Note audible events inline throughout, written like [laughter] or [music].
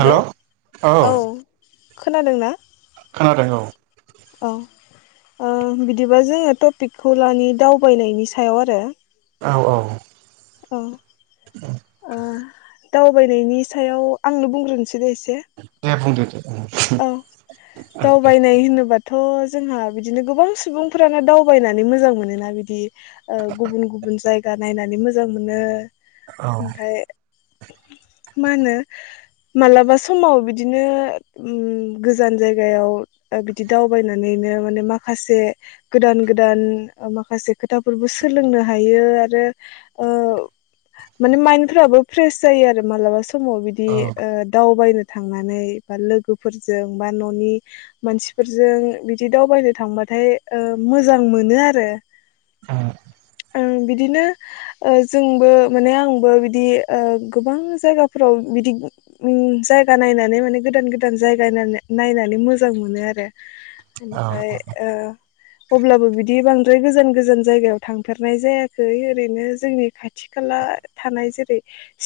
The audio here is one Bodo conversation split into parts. हेल' औ खोनादों ना? खोनादों औ औ ओ बिदिबा जोङो टपिकखौ लानि दावबायनायनि सायाव आरो औ औ औ औ ओ दावबायनायनि सायाव आंनो बुंग्रोनो दे बुंदो दे औ औ दावबायनाय होनोबा दाथ' जोंहा बिदिनो गोबां सुबुंफोरानो दावबायनानै मोजां मोनोना बिदि ओ गुबुन गुबुन जाय नायनानै मोजां मोनो औ ओमफाय मा होनो मालाबा समाव बिदिनो ओम गोजान जायगायाव बिदि दावबायनानैनो माने माखासे गोदान गोदान माखासे खोथाफोरबो सोलोंनो हायो आरो ओ माने माइन्दफ्राबो फ्रेस जायो आरो मालाबा स समाव बिदि ओ दावबायनो थांनानै बा लोगो लोगोफोरजों बा न'नि मानसिफोरजों बिदि दावबायनो थांबाथाय ओ मोजां मोनो आरो ओं बिदिनो ओ जोंबो माने आंबो बिदि ओ गोबां जायगाफोराव बिदि ओ जायगा नायनानै माने गोदान गोदान गोदान जायगा नायना नायनानै मोजां मोनो आरो बेनिफ्राय ओ अब्लाबो बिदि बांद्राय गोजान गोजान जायगायाव थांफेरनाय जायाखै ओरैनो जोंनि खाथि खाला थानाय जेरै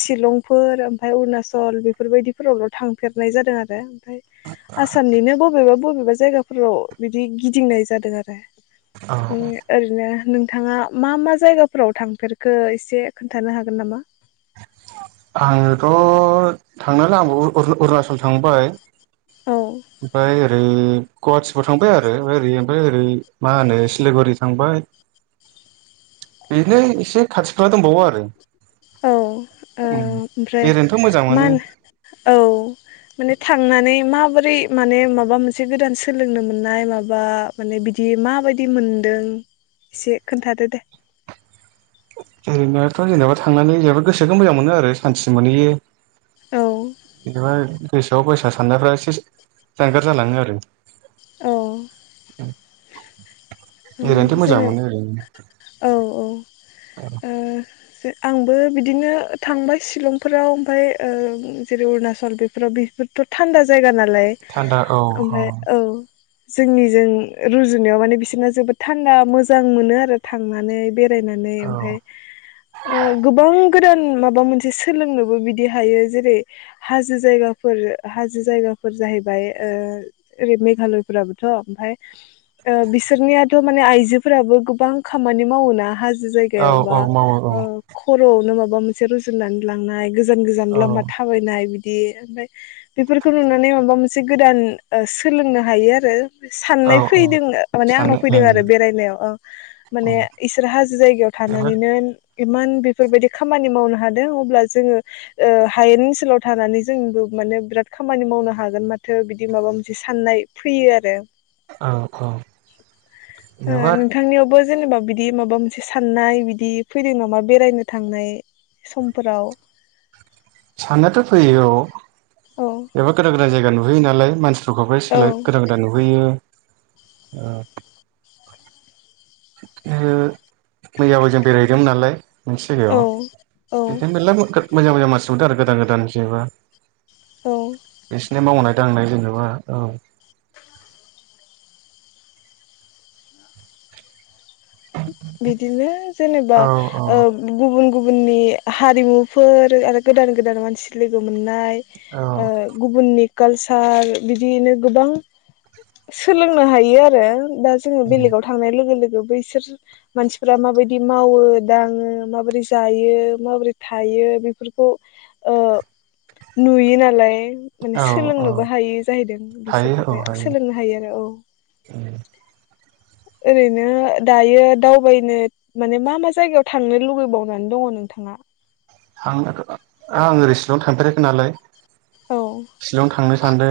शिलंफोर ओमफ्राय अरुणाचल बेफोरबायदिफोरावल' थांफेरनाय जादों आरो [unintelligible] ओमफ्राय आसामनिनो बबेबा बबेबा जायगाफोराव बिदि गिदिंनाय जादों आरो औ ओरैनो नों नोंथाङा मा मा जायगाफोराव थांफेरखो एसे खोन्थानो हागोन नामा आङोथ' थांनायालाय आंबो अरु-अरुणाचल थांबाय औ ओमफाय ओरै गहाटिफोराव थांबाय आरो ओरै ओमफाय ओरै मा होनो सिलिगुरि थांबाय बिदिनो एसे खाथि खाला दंबावो आरो औ ओमफ्राय बेरायनोथ' मोजां ओ मा मोनो होनो औ माने थांनानै माबोरै माने माबा मोनसे गोदान सोलोंनो मोननाय माबा माने बिदि माबायदि मोनदों एसे खोन्थादो दे ओरैनोथ' जेनेबा थांनानै जेनेबा गोसोखौ मोजां मोनो आरो सान्थि मोनहैयो औ [unintelligible] गोसोआव [unintelligible] साननायफ्रा एसे जानगार जालाङो आरो औ उम ओरैनोथ' मोजां मोनो जेनेबा ओरैनो औ औ ओ आंबो बिदिनो थांबाय शिलंफोराव ओमफ्राय जेरै अरुणाचल बेफोराव बेफोरथ' थान्दा जायगा ना लाय थान्दा औ ओमफ्राय औ जोंनिजों रुजुनायाव माने बिसोरना जोबोद थान्दा मोजां मोनो आरो थांनानै बे नानै औ ओमफाय ओ गोबां गोदान माबा मोनसे सोलोंनोबो बिदि हायो जेरै हाजो जायगाफोर हाजो जायगाफोर जाहैबाय ओरै मेघालयफोराबोथ' ओमफाय बिसोरनियाथ' माने आइजोफोराबो गोबां खामानि मावो ना हा औ जायगायाव औ बा मावो औ खर'आवनो माबा माबा मोनसे रुजुनानै लांनाय गोजान गोजान औ लामा थाबायनाय बिदि बिदि ओमफ्राय बेफोरखौ नुनानै माबा मोनसे गोदान सोलोंनो हायो आरो औ साननाय औ फैदों माने आंनाव साननो फैदों ओं आरो बेरायनायाव ओ औ माने इसोर हाजो जायगायाव जोबोद थानानैनो इमान बेफोरबायदि खामानि मावनो हादों अब्ला जोङो ओ हायेन ओनसोलाव थानानै जोंबो माने बिराद खामानि मावनो हागोन माथो बिदि माबा मोनसे साननाय फैयो आरो औ औ ओ जोबोर नोंथांनियावबो जेनेबा बिदि माबा मोनसे साननाय बिदि फैदों नामा बेरायनो थांनाय समफोराव साननायाथ' फैयो औ औ एबा गोदान गोदान जायगा नुहैयो नालाय मानसि [unintelligible] औ सोलाय गोदान गोदान नुहैयो औ मैयाबो जों बेरायहदोंमोन नालाय मोनसे औ जायगायाव औ बिदिनो मेरला [unintelligible] मोजां मोजां मानसि नुबोदों आरो गोदान गोदान जेनेबा औ बिसिनि मावनाय दांनाय जेनेबा औ बिदिनो जेनेबा औ औ गुबुन गुबुननि हारिमुफोर आरो गोदान गोदान मानसि लोगो मोननाय औ गुबुननि कालसार बिदियैनो गोबां सोलोंनो हायो आरो दा जोङो बेलेगाव थांनाय लोगो लोगो बैसोर मानसिफ्रा माबायदि मावो दाङो माबोरै जायो माबोरै थायो बेफोरखौ ओ नुयो नालाय माने औ औ सोलोंनोबो हायो जाहैदों हायो औ बिसोरनिफ्राय सोलोंनो हायो आरो औ ओरैनो दायो दावबायनो माने मा मा जायगायाव थांनो लुबैबावनानै दङ नोंथाङा आं आङो रेस्टुरेआव थांफेराखै नालाय औ शिलं थांनो सानदों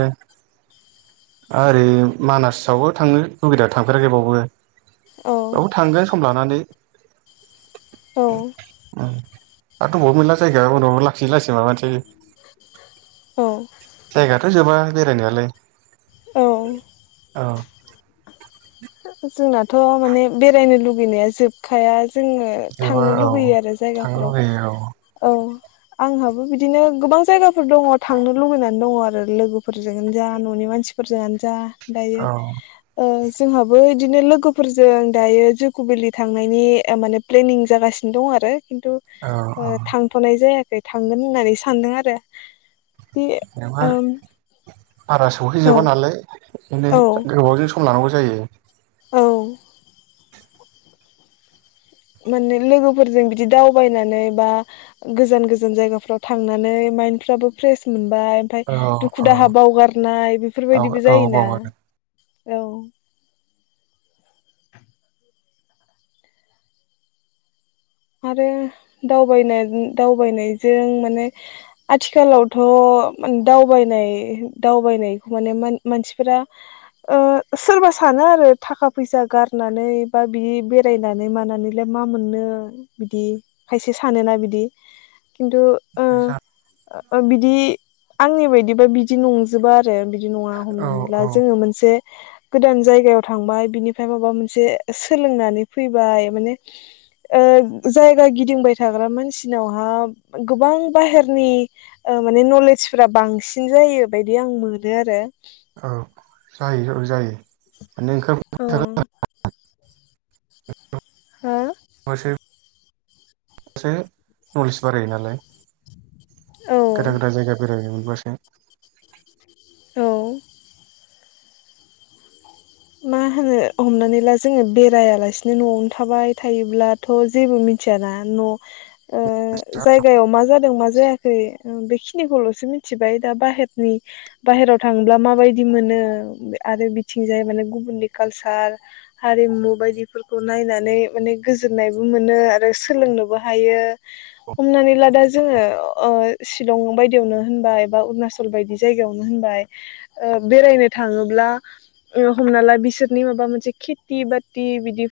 ओरै मानासावबो थाङो लगैदा थांफेराखै बावबो औ थांगोन सम लानानै औ [inaudible] आरो दङबावो मेरला जायगा उनाव लासै लासै माबानोसै जायगाथ' जोबा बेरायनायालाय औ औ जोंनाथ' माने बेरायनो लुुबैनाया जोबखाया जोङो जोबा थांनो औ लुबैयो आरो थांनो जायगाफ्राव लुगैयो औ आंहाबो बिदिनो गोबां जायगाफोर दङ थांनो लुबैनानै दङ आरो लोगोफोरजोंनो जा न'नि मानसिफोरजोंनो जा दायो औ ओ जोंहाबो इदिनो लोगोफोरजों दायो जुक'भेलि थांनायनि अ माने प्लेनिं जागासिनो दं आरो खिन्थु औ औ ओ थांथ'नाय जाया खै थांगोन होननानै सानदों आरो बे जेनेबा ओम बारा औ सहैजोबा नालाय बिदिनो औ गोबावजों सम लानांगौ जायो औ माने लोगोफोरजों बिदि दावबायनानै बा गोजान गोजान जायगाफ्राव थांनानै माइन्दफ्राबो फ्रेस मोन बाय ओमफ्राय औ दुखु औ दाहा बावगारनाय औ बेफोरबायदिबो औ जायोना बाव आरो औ आरो दावबाय दावबायनायजों माने आथिखालावथ' दावबायनाय दावबायनायखौ माने मानसिफोरा ओह सोरबा सानो आरो थाखा फैसा गारनानै बा बिदि बेरायनानै मानानैलाय मा मोननो बिदि खायसे सानोना बिदि खिन्थु ओ बिदि आंनि बायदिबा बिदि नंजोबा अ बिदि नङा औ हमनानै ला औ जोङो मोनसे गोदान जायगायाव थांबाय बिनिफ्राय माबा मोनसे सोलोंनानै फैबाय माने ओह जायगा गिदिंबाय थाग्रा मानसिनावहा गोबां बाहेरनि अ माने नलेजफोरा बांसिन जायो बारदि आं मोनो आरो औ जायो औ [unintelligible] [unintelligible] एसे नलेज बारायो नालाय गोदान हो गोदान जायगा बेरायनो मोनबासो [unintelligible] औ मा होनो हमनानै ला जोङो बेरायालासिनो न'आवनो थाबाय थायोब्लाथ' जेबो मिथियाना न' ओ जायगायाव मा जादों मा जायाखै बेखिनिखौल' सो मिथिबाय दा बाहेरनि बाहेराव थांब्ला माबायदि मोनो आरो बिथिं जाय माने गुबुननि कालसार हारिमु बायदिफोरखौ नायनानै माने गोजोननायबो मोनो आरो सोलोंनोबो हायो हमनानै ला दा जोङो अ शिलं बायदियावनो होनबाय बा अरुणाचल बायदि जायगायावनो होनबाय ओ बेरायनो थाङोब्ला उम हमना ला बिसोरनि माबा मोनसे खेथि बाथि बिदि